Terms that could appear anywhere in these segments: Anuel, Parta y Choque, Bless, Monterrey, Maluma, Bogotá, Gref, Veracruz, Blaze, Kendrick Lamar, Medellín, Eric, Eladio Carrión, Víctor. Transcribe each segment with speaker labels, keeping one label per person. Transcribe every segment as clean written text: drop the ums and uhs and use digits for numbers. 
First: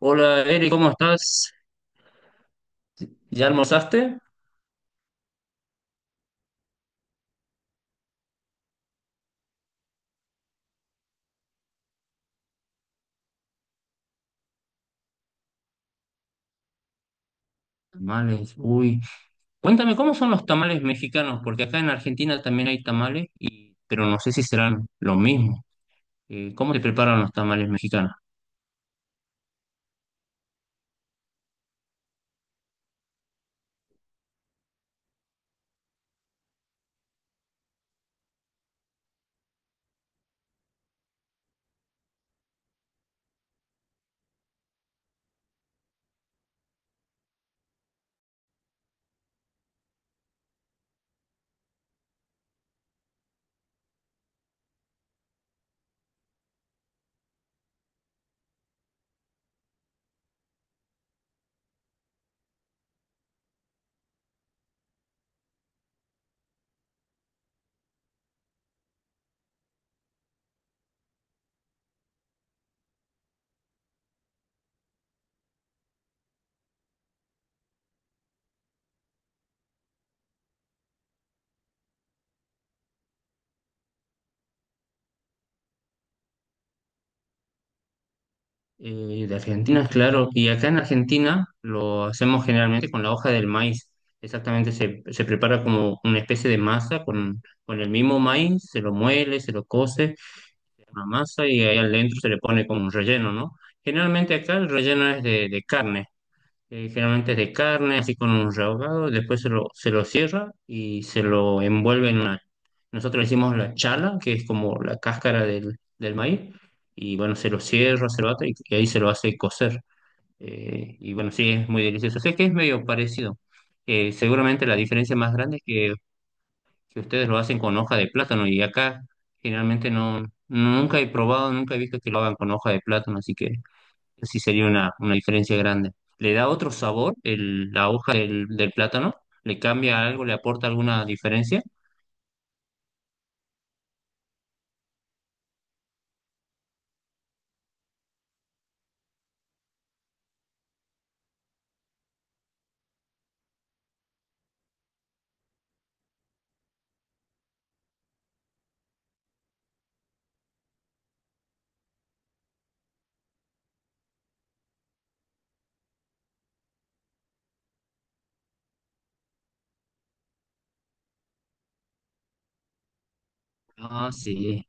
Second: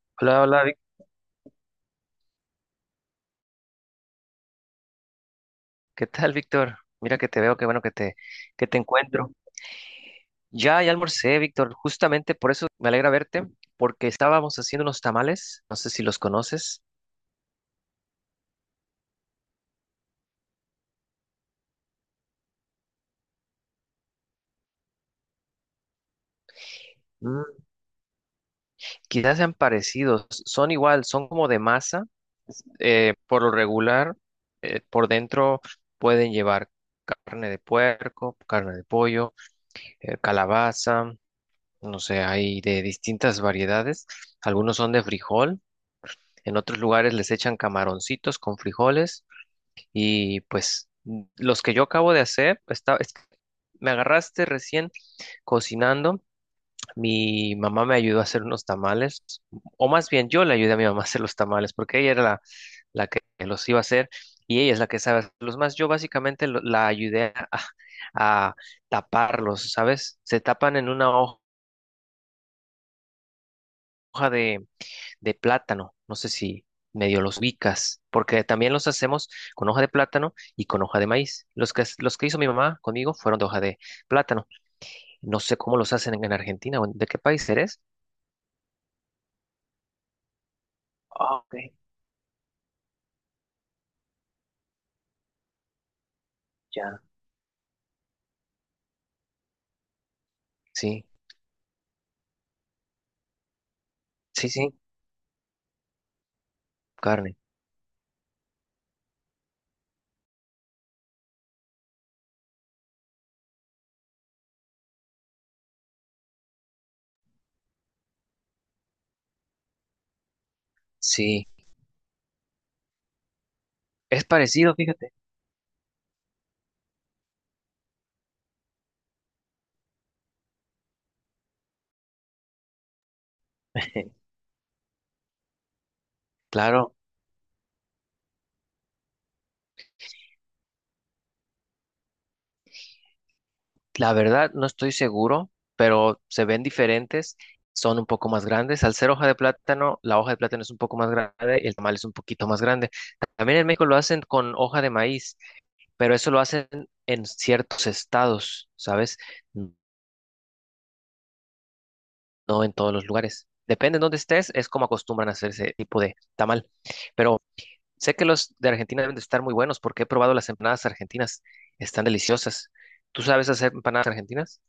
Speaker 1: Hola
Speaker 2: Hola, hola,
Speaker 1: Eric, ¿cómo estás? ¿Ya almorzaste?
Speaker 2: ¿Qué tal, Víctor? Mira que te veo, qué bueno que te encuentro. Ya almorcé, Víctor, justamente por eso me alegra verte, porque estábamos haciendo unos tamales, no sé si los conoces.
Speaker 1: Tamales, uy. Cuéntame, ¿cómo son los tamales mexicanos? Porque acá en Argentina también hay tamales, pero no sé si serán lo mismo. ¿Cómo te preparan los
Speaker 2: Mm,
Speaker 1: tamales mexicanos?
Speaker 2: Quizás sean parecidos, son igual, son como de masa, por lo regular, por dentro pueden llevar carne de puerco, carne de pollo, calabaza, no sé, hay de distintas variedades, algunos son de frijol. En otros lugares les echan camaroncitos con frijoles. Y pues los que yo acabo de hacer, está es me agarraste recién cocinando. Mi mamá me ayudó a hacer unos tamales, o más bien yo le ayudé a mi mamá a hacer los tamales, porque ella era la que los iba a hacer y ella es la que sabe hacerlos más. Yo básicamente la ayudé a taparlos, ¿sabes? Se tapan en una hoja de plátano. No sé si medio los ubicas, porque también los hacemos con hoja de plátano y con hoja de maíz. Los que hizo mi mamá conmigo fueron de hoja de plátano. No sé cómo los hacen en Argentina de qué país eres.
Speaker 1: De Argentina, claro. Y acá en
Speaker 2: Ah,
Speaker 1: Argentina
Speaker 2: ok,
Speaker 1: lo hacemos generalmente con la hoja del maíz. Exactamente, se prepara como una especie de
Speaker 2: ya.
Speaker 1: masa con el mismo maíz, se lo muele, se lo cose,
Speaker 2: Sí,
Speaker 1: una masa y ahí adentro se le pone como un relleno, ¿no? Generalmente
Speaker 2: sí,
Speaker 1: acá el
Speaker 2: sí,
Speaker 1: relleno es de carne. Generalmente
Speaker 2: carne.
Speaker 1: es de carne, así con un rehogado, después se lo cierra y se lo envuelve en una... Nosotros le hicimos la chala, que es como la cáscara del maíz, y bueno, se lo cierra, se lo ata y ahí se lo hace cocer. Y bueno,
Speaker 2: Sí,
Speaker 1: sí, es muy delicioso. Sé que es medio parecido.
Speaker 2: es
Speaker 1: Seguramente
Speaker 2: parecido,
Speaker 1: la
Speaker 2: fíjate.
Speaker 1: diferencia más grande es que ustedes lo hacen con hoja de plátano y acá generalmente no, nunca he probado, nunca he visto que lo hagan con hoja de plátano, así que sí sería una diferencia grande. ¿Le da otro
Speaker 2: Claro.
Speaker 1: sabor el- la hoja del plátano? ¿Le cambia algo? ¿Le aporta alguna diferencia?
Speaker 2: La verdad, no estoy seguro, pero se ven diferentes, son un poco más grandes. Al ser hoja de plátano, la hoja de plátano es un poco más grande y el tamal es un poquito más grande. También en México lo hacen con hoja de maíz, pero eso lo hacen en ciertos estados, ¿sabes? No en todos los lugares. Depende de dónde estés, es como acostumbran a hacer ese tipo de tamal. Pero sé que los de Argentina deben de estar muy buenos porque he probado las empanadas argentinas. Están deliciosas. ¿Tú sabes hacer empanadas
Speaker 1: Ah,
Speaker 2: argentinas?
Speaker 1: sí.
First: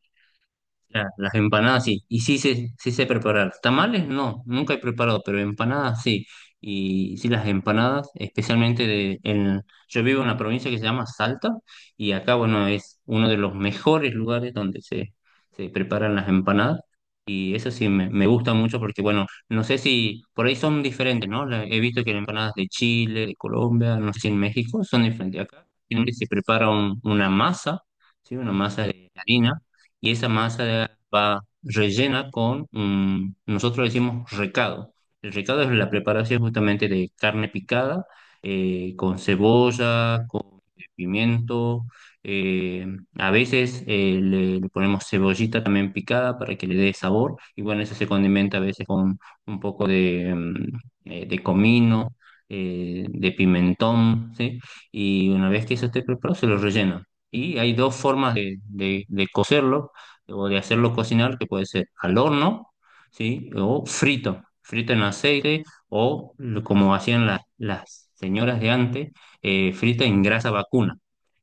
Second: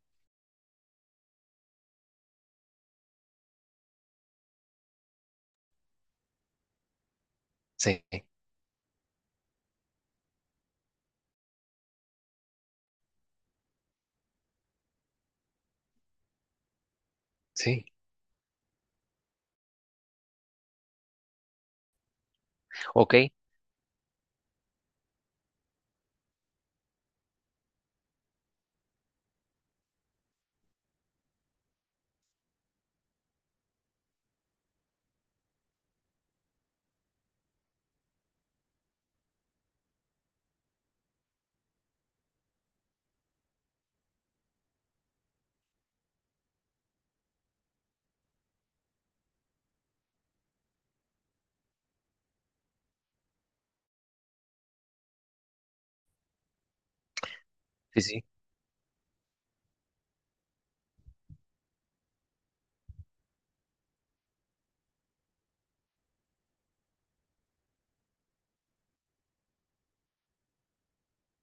Speaker 1: La- Las empanadas sí, y sí sé preparar. Tamales no, nunca he preparado, pero empanadas sí. Y sí, las
Speaker 2: Sí,
Speaker 1: empanadas, especialmente de... En, yo vivo en una provincia que se llama Salta y acá, bueno, es uno de los mejores lugares donde se preparan las empanadas. Y eso
Speaker 2: sí.
Speaker 1: sí, me gusta mucho porque, bueno, no sé si por ahí son diferentes, ¿no? La- he visto que las empanadas de
Speaker 2: Ok.
Speaker 1: Chile, de Colombia, no sé si en México son diferentes. Acá generalmente se prepara un- una masa, ¿sí? Una masa de harina y esa masa va rellena con, nosotros decimos recado. El recado es la preparación justamente de carne picada, con cebolla, con pimiento, eh, a veces le ponemos cebollita también picada para que le dé sabor, y bueno, eso se condimenta a veces con un poco de, de comino. De pimentón, ¿sí? Y una vez que eso esté preparado, se lo rellena. Y hay dos
Speaker 2: Sí,
Speaker 1: formas de cocerlo o de hacerlo cocinar, que puede ser al horno, ¿sí? O frito, frito en aceite, o lo- como hacían las señoras de antes, frita en grasa vacuna,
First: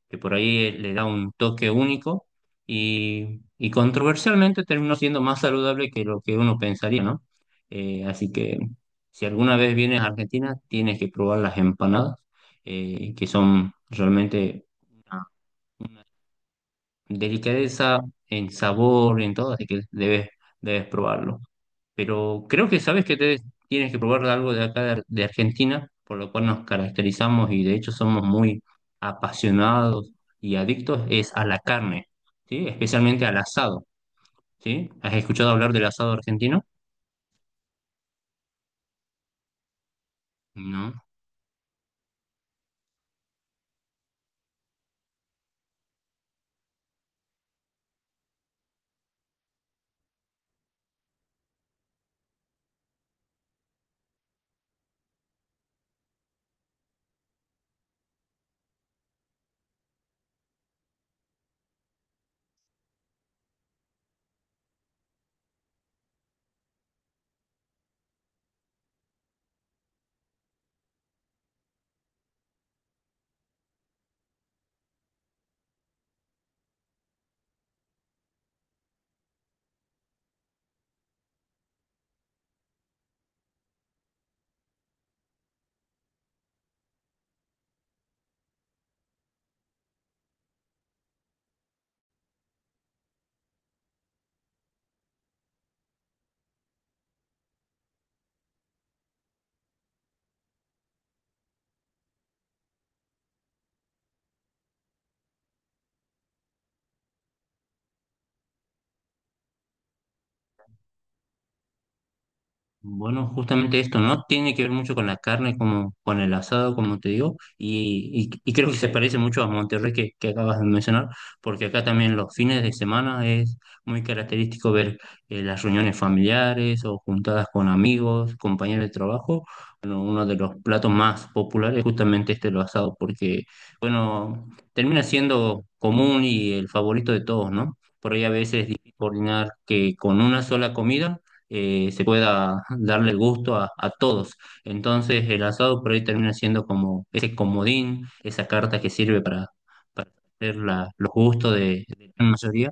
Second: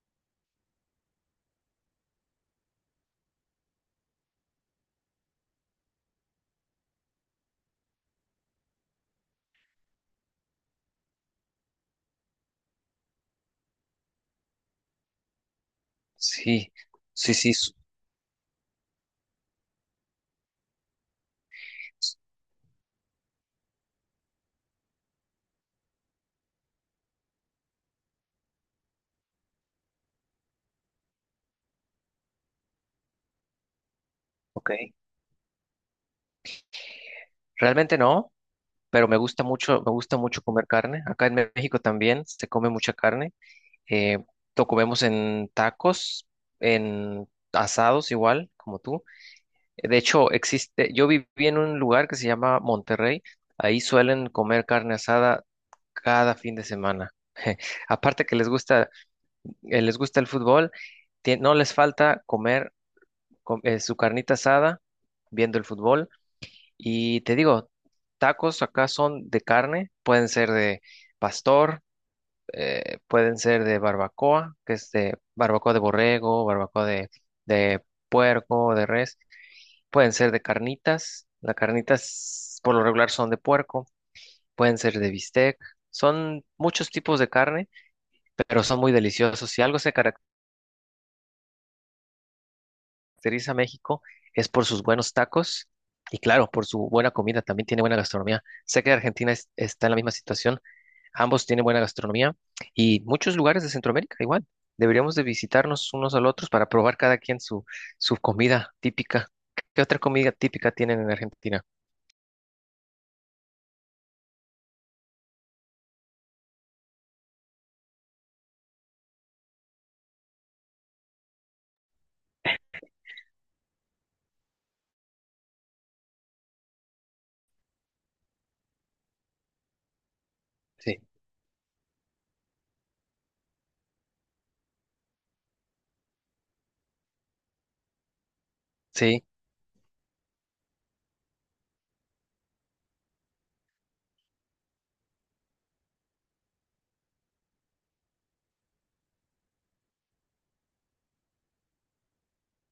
Speaker 1: que por ahí le da un toque único y controversialmente terminó siendo más saludable que lo que uno pensaría, ¿no? Así que si alguna vez vienes a Argentina, tienes que probar las empanadas, que son realmente
Speaker 2: sí, sí, sí, sí,
Speaker 1: delicadeza en sabor, en todo, así que debes, debes probarlo. Pero creo que sabes que te- tienes que probar algo de acá de, Ar- de Argentina, por lo cual nos caracterizamos y de hecho somos muy apasionados y adictos, es a la carne, ¿sí? Especialmente al asado,
Speaker 2: ok.
Speaker 1: ¿sí? ¿Has escuchado hablar del asado argentino?
Speaker 2: Realmente no, pero me gusta mucho comer
Speaker 1: No.
Speaker 2: carne. Acá en México también se come mucha carne. Eh, lo comemos en tacos, en asados igual, como tú. De hecho, existe, yo viví en un lugar que se llama Monterrey. Ahí suelen comer carne asada cada fin de semana. Aparte que les gusta el fútbol, no les falta comer su carnita asada viendo el fútbol. Y te digo, tacos acá son de carne, pueden ser de pastor, pueden ser de barbacoa, que es de barbacoa de borrego, barbacoa de puerco, de res, pueden ser de carnitas, las carnitas por lo regular son de puerco, pueden ser de bistec, son muchos tipos de carne, pero son muy deliciosos. Si algo se caracteriza a México es por sus buenos tacos. Y claro, por su buena comida, también tiene buena gastronomía. Sé que Argentina está en la misma situación. Ambos tienen buena gastronomía y muchos lugares de Centroamérica igual. Deberíamos de visitarnos unos a los otros para probar cada quien su comida típica. ¿Qué otra comida típica tienen en Argentina?
Speaker 1: Bueno, justamente esto, ¿no? Tiene que ver mucho con la carne, como con el asado, como te digo, y creo que se parece mucho a Monterrey que acabas de mencionar, porque acá también los fines de semana es muy característico ver las reuniones familiares o juntadas con amigos, compañeros de trabajo. Bueno, uno de los platos
Speaker 2: Sí,
Speaker 1: más populares es justamente este, el asado, porque, bueno, termina siendo común y el favorito de todos, ¿no? Por ahí a veces es difícil
Speaker 2: sí,
Speaker 1: coordinar que con una sola comida se pueda darle el gusto a todos. Entonces el asado por ahí termina siendo como ese comodín, esa carta que sirve para hacer la- los gustos de la gran mayoría.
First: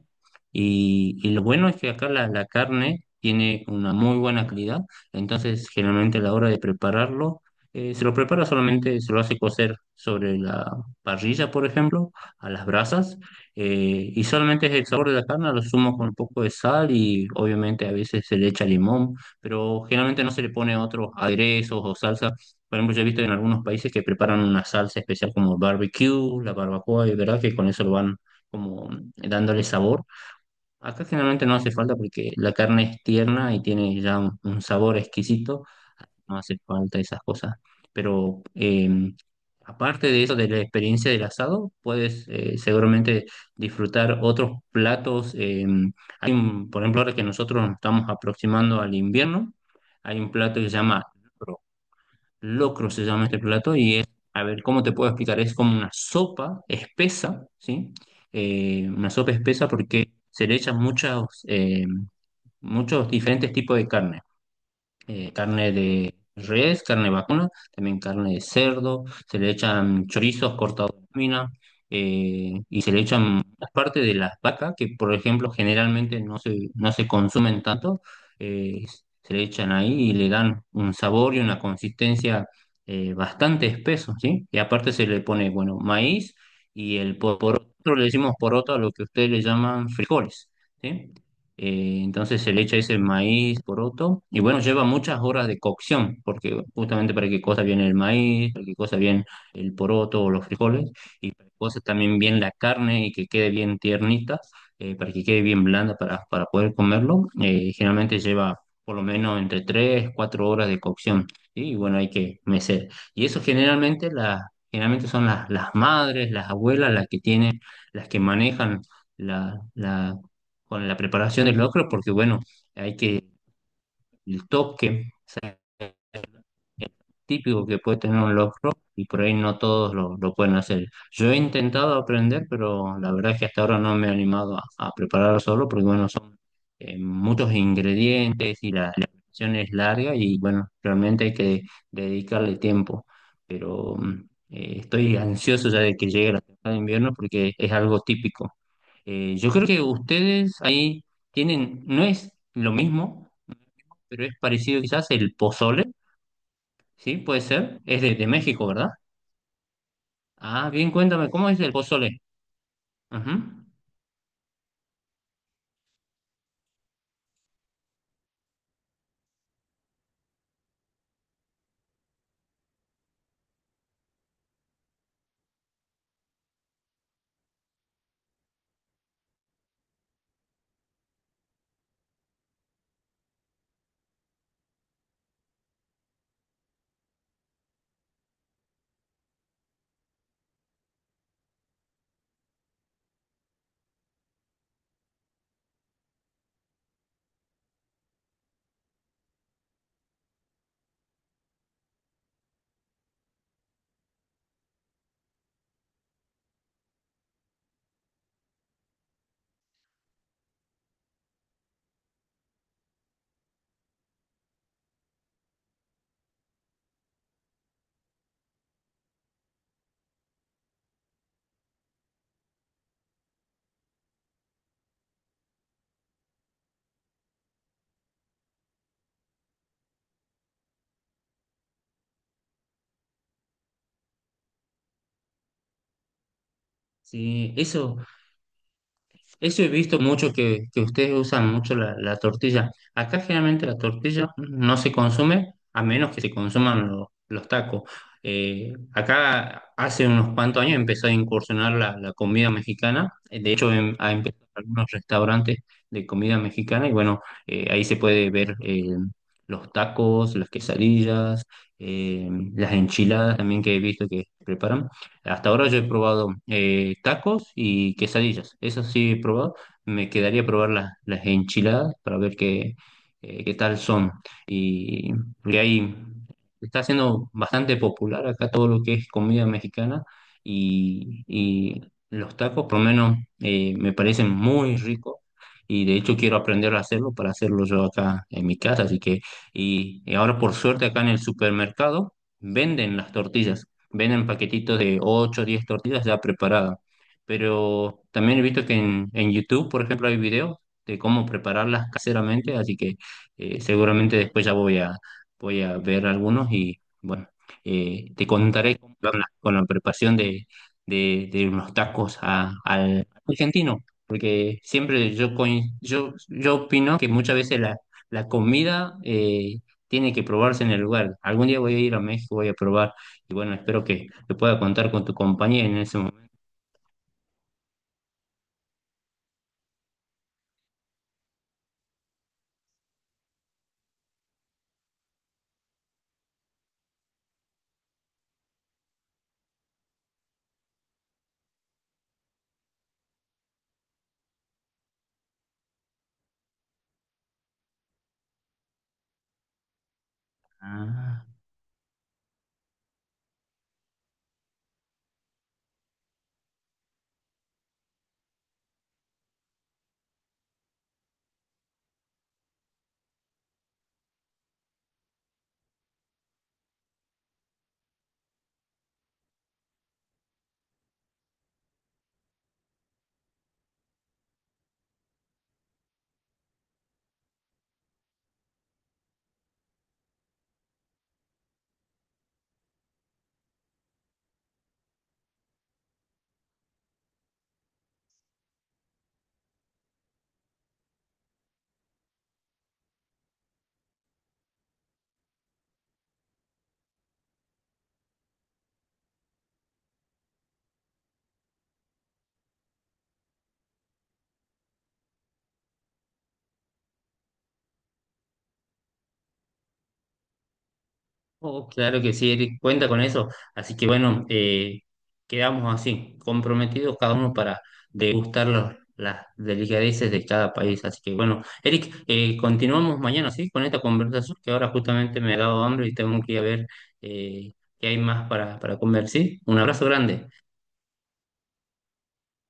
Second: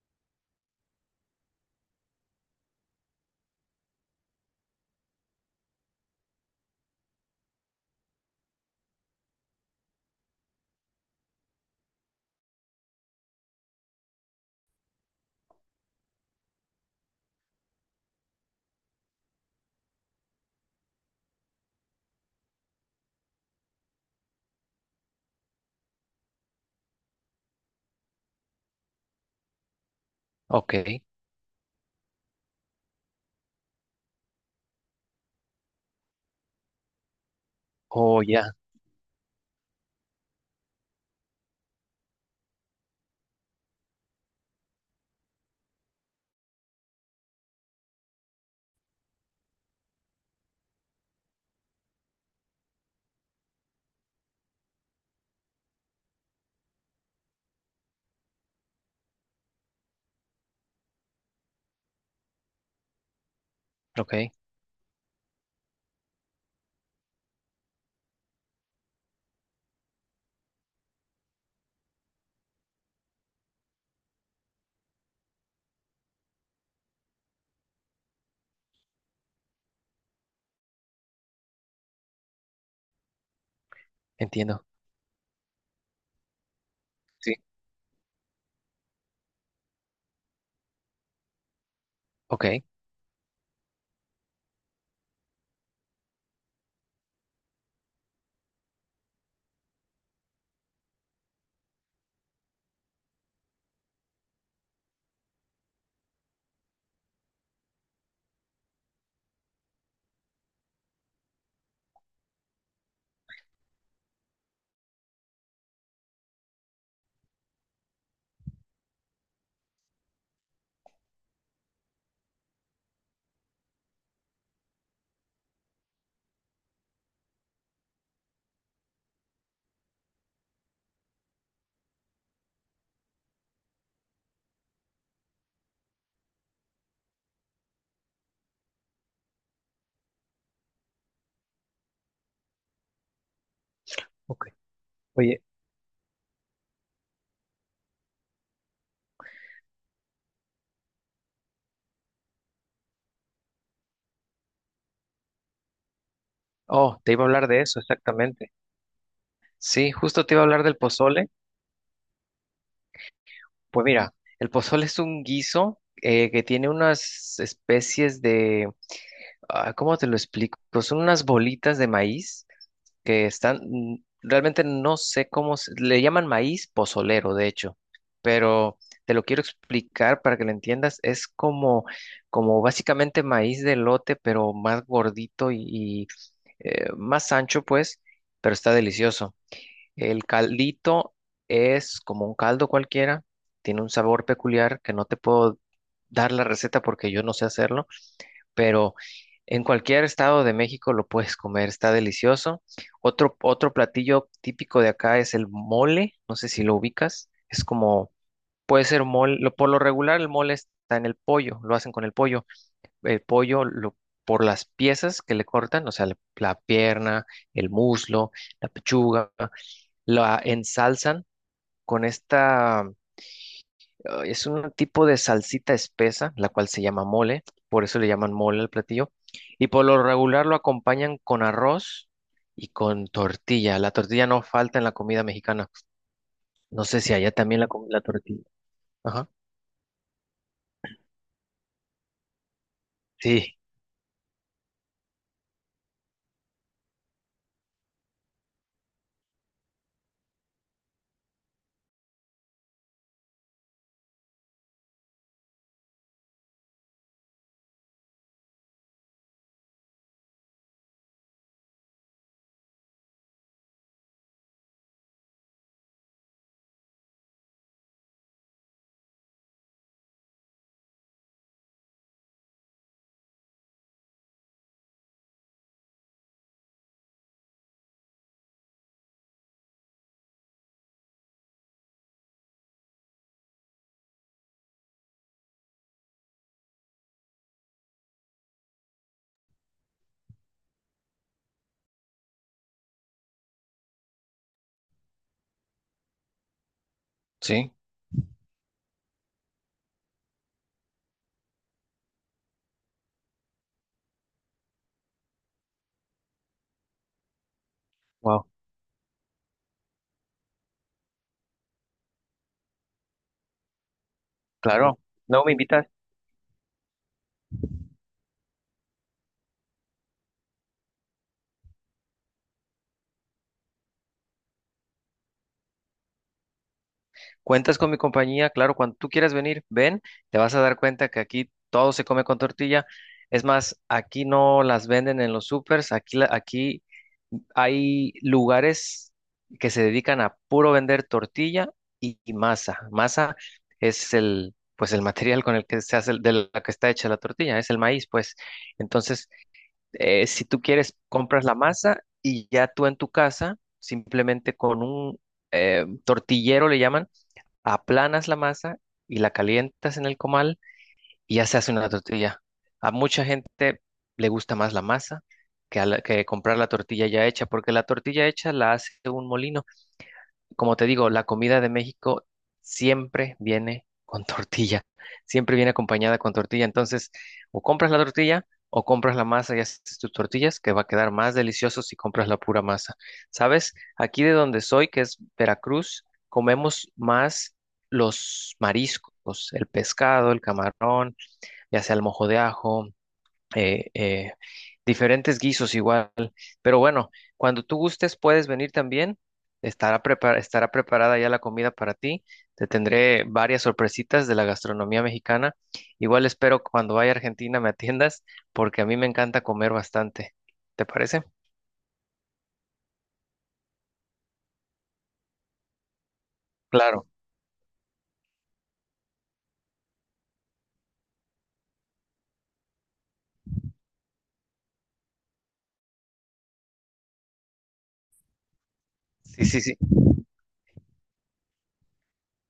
Speaker 1: Y lo bueno es que acá la, la carne tiene una muy buena calidad, entonces generalmente a la hora de prepararlo, se lo prepara solamente, se lo hace cocer sobre la parrilla, por ejemplo, a las brasas y solamente es el sabor de la carne, lo sumo con un poco de sal y obviamente a veces se le echa limón, pero generalmente no se le pone otros aderezos o salsa. Por ejemplo, yo he visto en algunos países que preparan una salsa especial como barbecue, la barbacoa, y verdad que con eso lo van como dándole sabor.
Speaker 2: ok.
Speaker 1: Acá generalmente no hace falta porque la carne es tierna y tiene ya un sabor exquisito, no hace falta esas cosas.
Speaker 2: Oh,
Speaker 1: Pero
Speaker 2: ya.
Speaker 1: aparte de eso, de la experiencia del asado, puedes seguramente disfrutar otros platos. Hay un- por ejemplo, ahora que nosotros nos estamos aproximando al invierno, hay un plato que se llama locro. Locro se llama este plato y es, a ver, ¿cómo te puedo explicar? Es como una sopa espesa, ¿sí? Una sopa espesa porque se le echan muchas, muchos diferentes tipos de
Speaker 2: Ok,
Speaker 1: carne, carne de res, carne vacuna, también carne de cerdo, se le echan chorizos cortados en lámina, y se le echan parte de las vacas que, por ejemplo, generalmente no se consumen tanto, eh, se le echan ahí y le dan un sabor y una consistencia, bastante espeso, ¿sí? Y
Speaker 2: entiendo.
Speaker 1: aparte se le pone, bueno, maíz y el
Speaker 2: Sí,
Speaker 1: por otro le decimos poroto a lo que ustedes le llaman frijoles, ¿sí? Entonces
Speaker 2: ok,
Speaker 1: se le echa ese maíz poroto y bueno, lleva muchas horas de cocción porque justamente para que cosa bien el maíz, para que cosa bien el poroto o los frijoles y para que cosa también bien la carne y que quede bien tiernita, para que quede bien blanda para poder comerlo. Generalmente lleva por lo menos entre 3 4 horas de cocción, ¿sí? Y bueno, hay que mecer. Y eso generalmente, generalmente son las madres, las abuelas las que tienen, las que manejan la, la con la preparación del locro, porque bueno, hay que el toque típico que puede tener un locro y por ahí no todos lo pueden hacer. Yo he intentado aprender, pero la verdad es que hasta ahora no me he animado a preparar solo porque bueno, son muchos ingredientes y la preparación es larga y bueno, realmente hay que dedicarle tiempo, pero
Speaker 2: ok.
Speaker 1: estoy
Speaker 2: Oye,
Speaker 1: ansioso ya de que llegue la temporada de invierno porque es algo típico. Yo creo que ustedes ahí tienen, no es lo mismo, pero es parecido quizás el pozole,
Speaker 2: oh, te
Speaker 1: ¿sí?
Speaker 2: iba a
Speaker 1: Puede
Speaker 2: hablar de
Speaker 1: ser,
Speaker 2: eso,
Speaker 1: es de
Speaker 2: exactamente.
Speaker 1: México, ¿verdad?
Speaker 2: Sí, justo te iba a hablar
Speaker 1: Ah,
Speaker 2: del
Speaker 1: bien,
Speaker 2: pozole.
Speaker 1: cuéntame, ¿cómo es el pozole? Ajá.
Speaker 2: Pues mira, el pozole es un guiso que tiene unas especies de, ah, ¿cómo te lo explico? Pues son unas bolitas de maíz que están, realmente no sé cómo, le llaman maíz pozolero, de hecho, pero te lo quiero explicar para que lo entiendas. Es como, como básicamente maíz de lote pero más gordito y más ancho, pues, pero está delicioso. El caldito es como un caldo cualquiera, tiene un sabor peculiar que no te puedo dar la receta porque yo no sé hacerlo, pero en cualquier estado de México lo puedes comer, está delicioso. Otro platillo típico de acá es el mole, no sé si lo ubicas, es como, puede ser mole, por lo regular el mole está en el pollo, lo hacen con el pollo lo, por las piezas que le cortan, o sea, la pierna, el muslo, la pechuga, la ensalzan con esta. Ah, es un tipo de salsita espesa, la cual se llama mole, por eso le llaman mole al platillo. Y por lo regular lo acompañan con arroz y con tortilla. La tortilla no falta en la comida mexicana. No sé si allá
Speaker 1: Sí,
Speaker 2: también la comen
Speaker 1: eso.
Speaker 2: la tortilla. Ajá.
Speaker 1: Eso he visto mucho que ustedes usan mucho la, la tortilla. Acá
Speaker 2: Sí,
Speaker 1: generalmente la tortilla no se consume a menos que se consuman lo- los tacos. Acá hace unos cuantos años empezó a incursionar la, la comida mexicana. De hecho, ha empezado algunos restaurantes de comida mexicana y bueno, ahí se puede ver los tacos, las quesadillas, eh, las enchiladas también que he visto que preparan. Hasta ahora yo he probado tacos y quesadillas, esas sí he probado. Me quedaría probar las enchiladas para ver qué, qué tal son. Y, y ahí está siendo bastante popular acá todo lo que es comida mexicana y los tacos, por lo menos, me parecen muy ricos. Y de hecho quiero aprender a hacerlo para hacerlo yo acá en mi casa. Así que, y ahora por suerte acá en el supermercado venden las tortillas, venden paquetitos de 8 o 10 tortillas ya preparadas.
Speaker 2: sí.
Speaker 1: Pero también he visto que en YouTube, por ejemplo, hay videos de cómo prepararlas caseramente, así que seguramente después ya voy a, voy a ver algunos y bueno, te
Speaker 2: Wow.
Speaker 1: contaré cómo van las- con la preparación de, de unos tacos a- al argentino, porque
Speaker 2: Claro.
Speaker 1: siempre yo,
Speaker 2: No me
Speaker 1: coin-
Speaker 2: invitas.
Speaker 1: yo opino que muchas veces la, la comida tiene que probarse en el lugar. Algún día voy a ir a México, voy a probar y bueno, espero que pueda contar con tu compañía en ese momento.
Speaker 2: Cuentas con mi compañía, claro, cuando tú quieras venir, ven, te vas a dar cuenta que aquí todo se come con tortilla. Es más, aquí no las venden en los supers, aquí hay lugares que se dedican a puro vender tortilla y masa. Masa es el, pues el material con el que se hace, de la que está hecha la tortilla, es el maíz, pues. Entonces, si tú quieres,
Speaker 1: Ah,
Speaker 2: compras la masa y ya tú en tu casa, simplemente con un tortillero le llaman, aplanas la masa y la calientas en el comal y ya se hace una tortilla. A mucha gente le gusta más la masa que comprar la tortilla ya hecha, porque la tortilla hecha la hace un molino. Como te digo, la comida de México siempre viene con tortilla, siempre viene acompañada con tortilla. Entonces, o compras la tortilla o compras la masa y haces tus tortillas, que va a quedar más delicioso si compras la pura masa. ¿Sabes? Aquí de donde soy, que es Veracruz, comemos más los mariscos, el pescado, el camarón, ya sea el mojo de ajo, eh, eh, diferentes guisos igual. Pero bueno, cuando tú gustes puedes venir también. Estará preparada ya la comida para ti. Te tendré varias sorpresitas de la gastronomía mexicana. Igual espero que cuando vaya a Argentina me atiendas porque a mí me encanta comer bastante. ¿Te parece?
Speaker 1: oh, claro que sí, Eric, cuenta con eso. Así que bueno, quedamos así, comprometidos
Speaker 2: Claro.
Speaker 1: cada uno para degustar los- las delicadeces de cada país. Así que bueno, Eric, continuamos mañana, ¿sí? Con esta conversación que ahora justamente me ha dado hambre y tengo que ir a ver eh, qué hay más para comer, ¿sí?
Speaker 2: Sí,
Speaker 1: Un
Speaker 2: sí, sí.
Speaker 1: abrazo grande.